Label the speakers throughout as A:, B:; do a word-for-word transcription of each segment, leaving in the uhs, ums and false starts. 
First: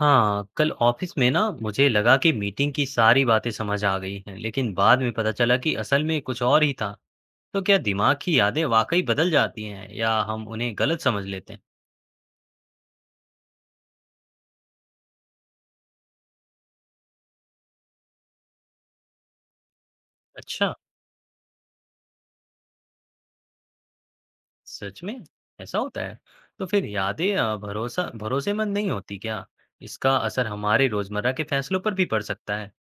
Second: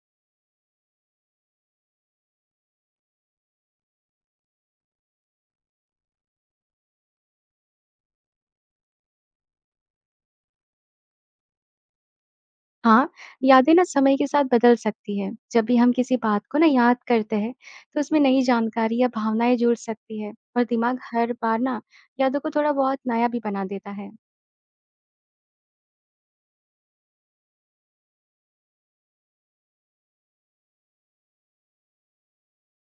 A: हाँ, कल ऑफिस में ना मुझे लगा कि मीटिंग की सारी बातें समझ आ गई हैं, लेकिन बाद में पता चला कि असल में कुछ और ही था। तो क्या दिमाग की यादें वाकई बदल जाती हैं या हम उन्हें गलत समझ लेते हैं?
B: हाँ, यादें ना समय के साथ बदल सकती है। जब भी हम किसी बात को ना याद करते हैं, तो उसमें नई जानकारी या भावनाएं जुड़ सकती है और
A: अच्छा,
B: दिमाग हर बार ना यादों को थोड़ा बहुत नया भी बना देता है।
A: सच में ऐसा होता है? तो फिर यादें अ, भरोसा भरोसेमंद नहीं होती क्या? इसका असर हमारे रोजमर्रा के फैसलों पर भी पड़ सकता है।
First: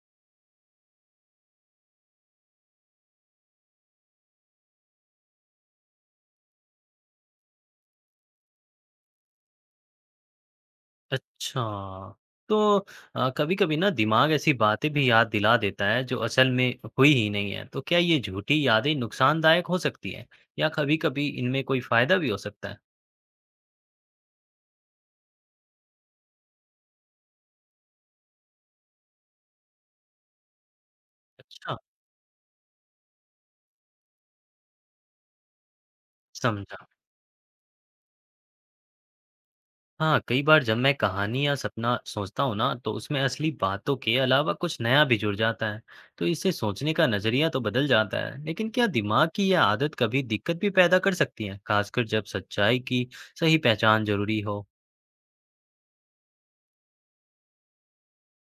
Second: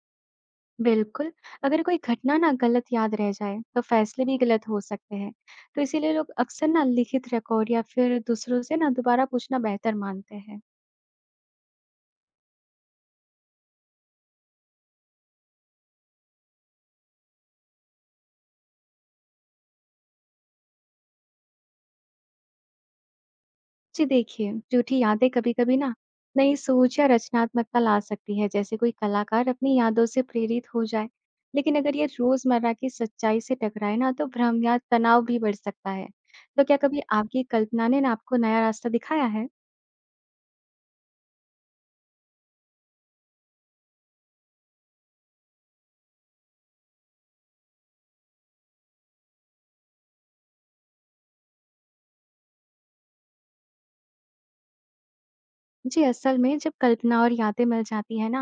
B: बिल्कुल, अगर कोई घटना ना गलत याद रह जाए, तो फैसले भी गलत हो सकते हैं। तो इसीलिए लोग अक्सर ना लिखित रिकॉर्ड या फिर दूसरों से ना दोबारा पूछना बेहतर मानते हैं।
A: अच्छा। तो अ, कभी-कभी ना दिमाग ऐसी बातें भी याद दिला देता है जो असल में हुई ही नहीं है। तो क्या ये झूठी यादें नुकसानदायक हो सकती हैं? या कभी-कभी इनमें कोई फ़ायदा भी हो सकता है?
B: जी देखिए, झूठी यादें कभी-कभी ना नई सोच या रचनात्मकता ला सकती है, जैसे कोई कलाकार अपनी यादों से प्रेरित हो जाए।
A: अच्छा।
B: लेकिन अगर ये रोजमर्रा की सच्चाई से टकराए ना, तो भ्रम या तनाव भी बढ़ सकता है। तो क्या
A: समझा।
B: कभी आपकी कल्पना ने ना आपको नया रास्ता दिखाया है?
A: हाँ, कई बार जब मैं कहानी या सपना सोचता हूँ ना तो उसमें असली बातों के अलावा कुछ नया भी जुड़ जाता है। तो इससे सोचने का नज़रिया तो बदल जाता है। लेकिन क्या दिमाग की यह आदत कभी दिक्कत भी पैदा कर सकती है? खासकर जब सच्चाई की सही पहचान ज़रूरी हो।
B: जी, असल में जब कल्पना और यादें मिल जाती है ना,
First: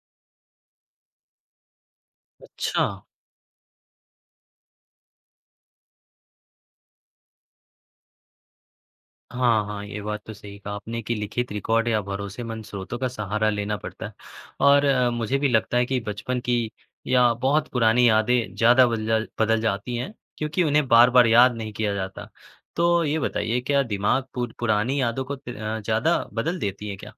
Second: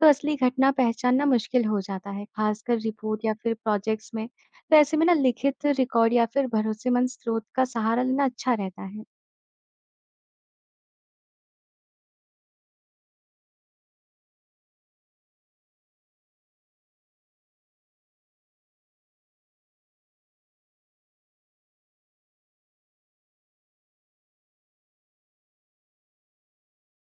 B: तो असली घटना पहचानना मुश्किल हो जाता है, खासकर
A: अच्छा।
B: रिपोर्ट या फिर प्रोजेक्ट्स में। तो ऐसे में ना लिखित रिकॉर्ड या फिर भरोसेमंद स्रोत का सहारा लेना अच्छा रहता है।
A: हाँ, हाँ, ये बात तो सही कहा आपने कि लिखित रिकॉर्ड या भरोसेमंद स्रोतों का सहारा लेना पड़ता है। और अ, मुझे भी लगता है कि बचपन की या बहुत पुरानी यादें ज़्यादा बदल बदल जाती हैं क्योंकि उन्हें बार-बार याद नहीं किया जाता। तो ये बताइए क्या दिमाग पुर पुरानी यादों को त अ, ज़्यादा बदल देती है क्या?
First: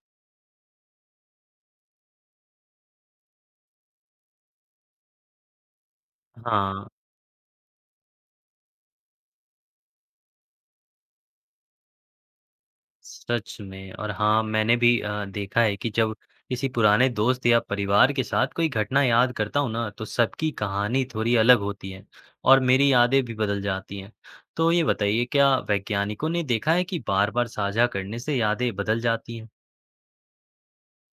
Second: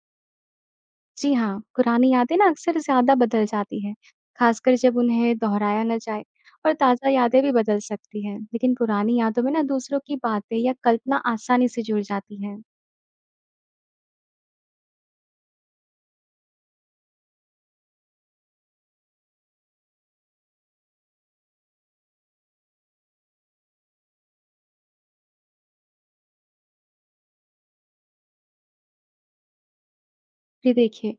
B: जी हाँ, पुरानी यादें ना अक्सर ज़्यादा बदल जाती हैं, खासकर जब उन्हें दोहराया ना जाए, और
A: हाँ।
B: ताज़ा यादें भी बदल सकती हैं। लेकिन पुरानी यादों में ना दूसरों की बातें या कल्पना आसानी से जुड़ जाती हैं।
A: सच में। और हाँ, मैंने भी अ, देखा है कि जब किसी पुराने दोस्त या परिवार के साथ कोई घटना याद करता हूँ ना तो सबकी कहानी थोड़ी अलग होती है और मेरी यादें भी बदल जाती हैं। तो ये बताइए क्या वैज्ञानिकों ने देखा है कि बार बार साझा करने से यादें बदल जाती हैं?
B: फिर देखिए,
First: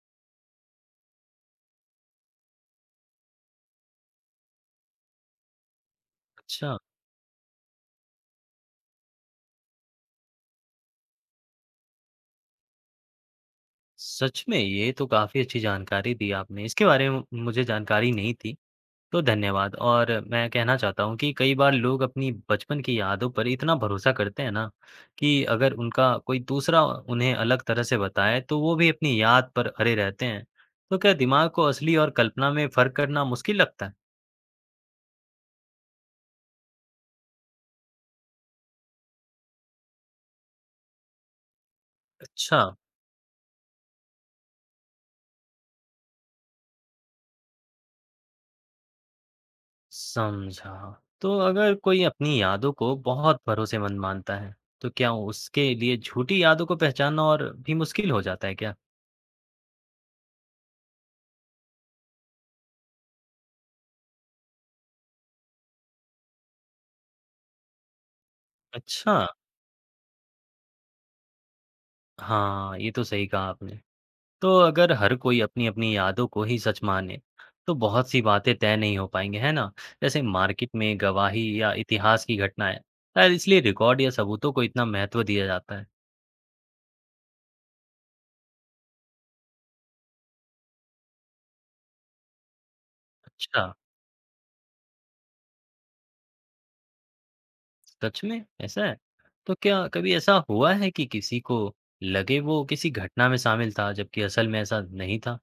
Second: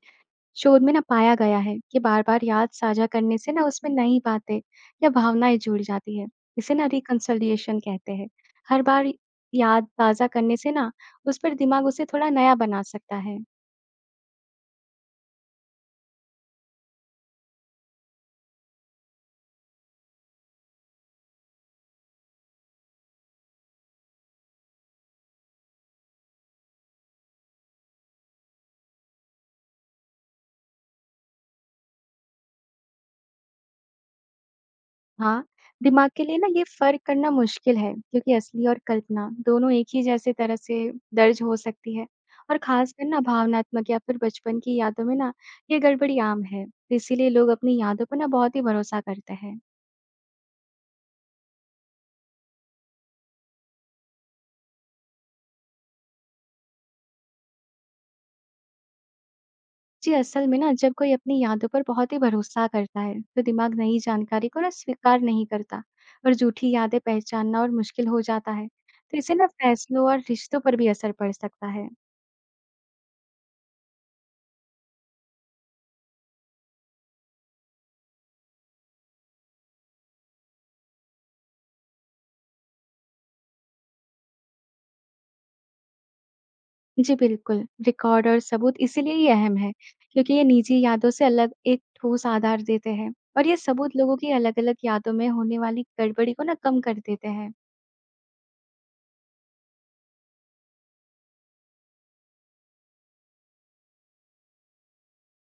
B: शोध में ना पाया गया है कि बार-बार याद साझा करने से ना उसमें नई बातें या भावनाएं जुड़ जाती हैं। इसे
A: अच्छा।
B: ना रिकंसोलिएशन कहते हैं। हर बार याद ताज़ा करने से ना उस पर दिमाग उसे थोड़ा नया बना सकता है।
A: सच में ये तो काफी अच्छी जानकारी दी आपने। इसके बारे में मुझे जानकारी नहीं थी। तो धन्यवाद। और मैं कहना चाहता हूँ कि कई बार लोग अपनी बचपन की यादों पर इतना भरोसा करते हैं ना कि अगर उनका कोई दूसरा उन्हें अलग तरह से बताए तो वो भी अपनी याद पर अड़े रहते हैं। तो क्या दिमाग को असली और कल्पना में फर्क करना मुश्किल लगता है?
B: हाँ, दिमाग के लिए ना ये फर्क करना मुश्किल है, क्योंकि असली और कल्पना दोनों एक ही जैसे तरह से दर्ज हो सकती है। और
A: अच्छा।
B: खासकर ना भावनात्मक या फिर बचपन की यादों में ना ये गड़बड़ी आम है। तो इसीलिए लोग अपनी यादों पर ना बहुत ही भरोसा करते हैं।
A: समझा। तो अगर कोई अपनी यादों को बहुत भरोसेमंद मानता है, तो क्या उसके लिए झूठी यादों को पहचानना और भी मुश्किल हो जाता है क्या?
B: जी, असल में ना जब कोई अपनी यादों पर बहुत ही भरोसा करता है, तो दिमाग नई जानकारी को ना स्वीकार नहीं करता, और झूठी यादें पहचानना और मुश्किल हो जाता है।
A: अच्छा।
B: तो इससे ना फैसलों और रिश्तों पर भी असर पड़ सकता है।
A: हाँ, ये तो सही कहा आपने। तो अगर हर कोई अपनी अपनी यादों को ही सच माने तो बहुत सी बातें तय नहीं हो पाएंगी, है ना? जैसे मार्केट में गवाही या इतिहास की घटनाएं। शायद इसलिए रिकॉर्ड या सबूतों को इतना महत्व दिया जाता है।
B: जी, बिल्कुल। रिकॉर्ड और सबूत इसीलिए ही अहम है, क्योंकि ये निजी यादों से अलग एक ठोस आधार देते हैं, और ये
A: अच्छा।
B: सबूत लोगों की अलग-अलग यादों में होने वाली गड़बड़ी को ना कम कर देते हैं।
A: सच में ऐसा है? तो क्या कभी ऐसा हुआ है कि किसी को लगे वो किसी घटना में शामिल था जबकि असल में ऐसा नहीं था?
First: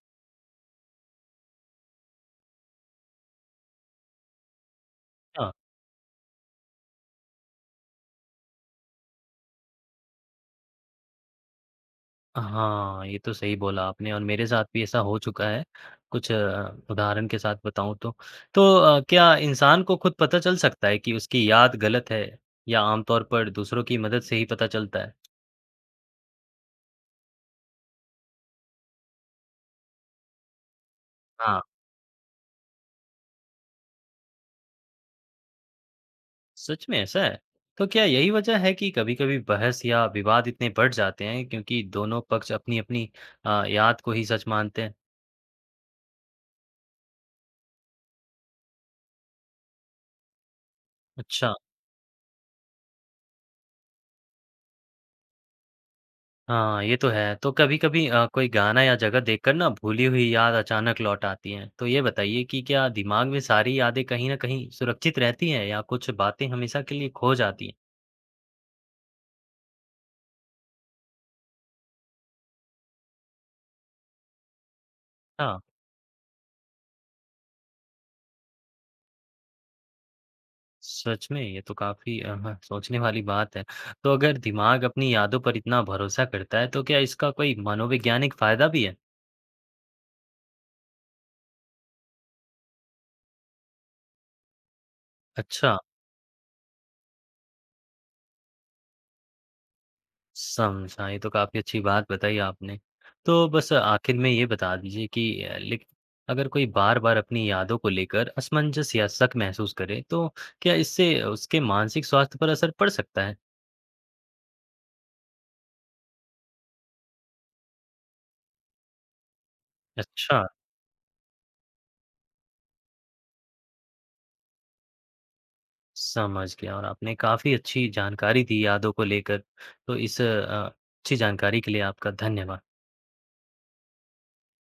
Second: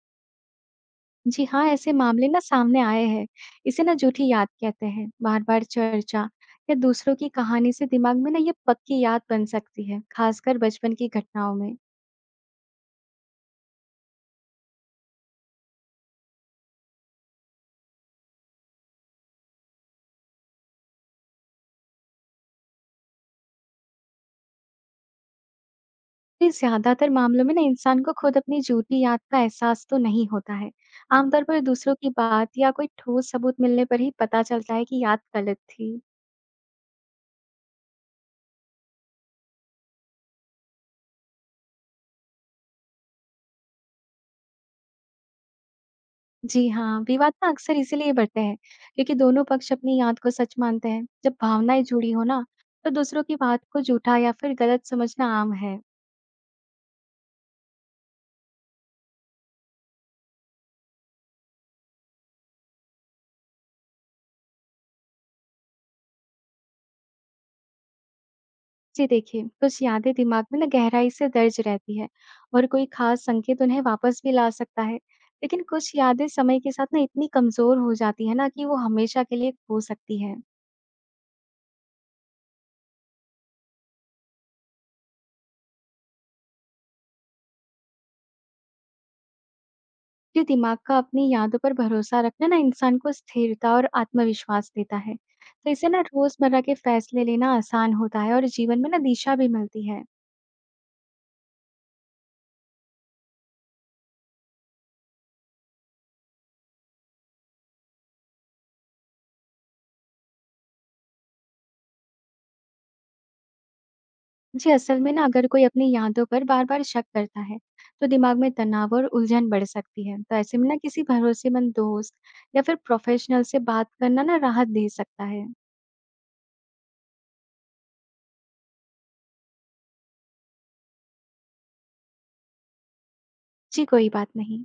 B: जी हाँ, ऐसे मामले ना सामने आए हैं। इसे ना झूठी याद कहते हैं।
A: हाँ।
B: बार-बार चर्चा या दूसरों की कहानी से दिमाग में ना ये पक्की याद बन सकती है, खासकर बचपन की घटनाओं में।
A: हाँ, ये तो सही बोला आपने और मेरे साथ भी ऐसा हो चुका है। कुछ अ, उदाहरण के साथ बताऊँ तो। तो अ, क्या इंसान को खुद पता चल सकता है कि उसकी याद गलत है या आमतौर पर दूसरों की मदद से ही पता चलता है?
B: जी, ज़्यादातर मामलों में ना इंसान को खुद अपनी झूठी याद का एहसास तो नहीं होता है। आमतौर
A: हाँ,
B: पर दूसरों की बात या कोई ठोस सबूत मिलने पर ही पता चलता है कि याद गलत थी।
A: सच में ऐसा है? तो क्या यही वजह है कि कभी-कभी बहस या विवाद इतने बढ़ जाते हैं क्योंकि दोनों पक्ष अपनी-अपनी अ, याद को ही सच मानते हैं?
B: जी हाँ, विवाद ना अक्सर इसीलिए बढ़ते हैं, क्योंकि दोनों पक्ष अपनी याद को सच मानते हैं। जब
A: अच्छा।
B: भावनाएं जुड़ी हो ना, तो दूसरों की बात को झूठा या फिर गलत समझना आम है।
A: हाँ, ये तो है। तो कभी-कभी अ, कोई गाना या जगह देखकर ना भूली हुई याद अचानक लौट आती हैं। तो ये बताइए कि क्या दिमाग में सारी यादें कहीं न कहीं सुरक्षित रहती हैं या कुछ बातें हमेशा के लिए खो जाती हैं?
B: जी देखिए, कुछ यादें दिमाग में ना गहराई से दर्ज रहती है, और कोई खास संकेत उन्हें वापस भी ला सकता है।
A: हाँ,
B: लेकिन कुछ यादें समय के साथ ना इतनी कमजोर हो जाती है ना कि वो हमेशा के लिए खो सकती है।
A: सच में ये तो काफ़ी अ, ह सोचने वाली बात है। तो अगर दिमाग अपनी यादों पर इतना भरोसा करता है तो क्या इसका कोई मनोवैज्ञानिक फ़ायदा भी है?
B: ये दिमाग का अपनी यादों पर भरोसा रखना ना इंसान को स्थिरता और आत्मविश्वास देता है। तो
A: अच्छा।
B: इससे ना रोजमर्रा के फैसले लेना आसान होता है, और जीवन में ना दिशा भी मिलती है।
A: समझा, ये तो काफ़ी अच्छी बात बताई आपने। तो बस आखिर में ये बता दीजिए कि अ, लेक अगर कोई बार-बार अपनी यादों को लेकर असमंजस या शक महसूस करे, तो क्या इससे उसके मानसिक स्वास्थ्य पर असर पड़ सकता है?
B: जी, असल में ना अगर कोई अपनी यादों पर बार-बार शक करता है, तो दिमाग में तनाव और उलझन बढ़ सकती है। तो
A: अच्छा।
B: ऐसे में ना किसी भरोसेमंद दोस्त या फिर प्रोफेशनल से बात करना ना राहत दे सकता है।
A: समझ गया। और आपने काफ़ी अच्छी जानकारी दी यादों को लेकर, तो इस अ, अच्छी जानकारी के लिए आपका धन्यवाद।
B: जी, कोई बात नहीं।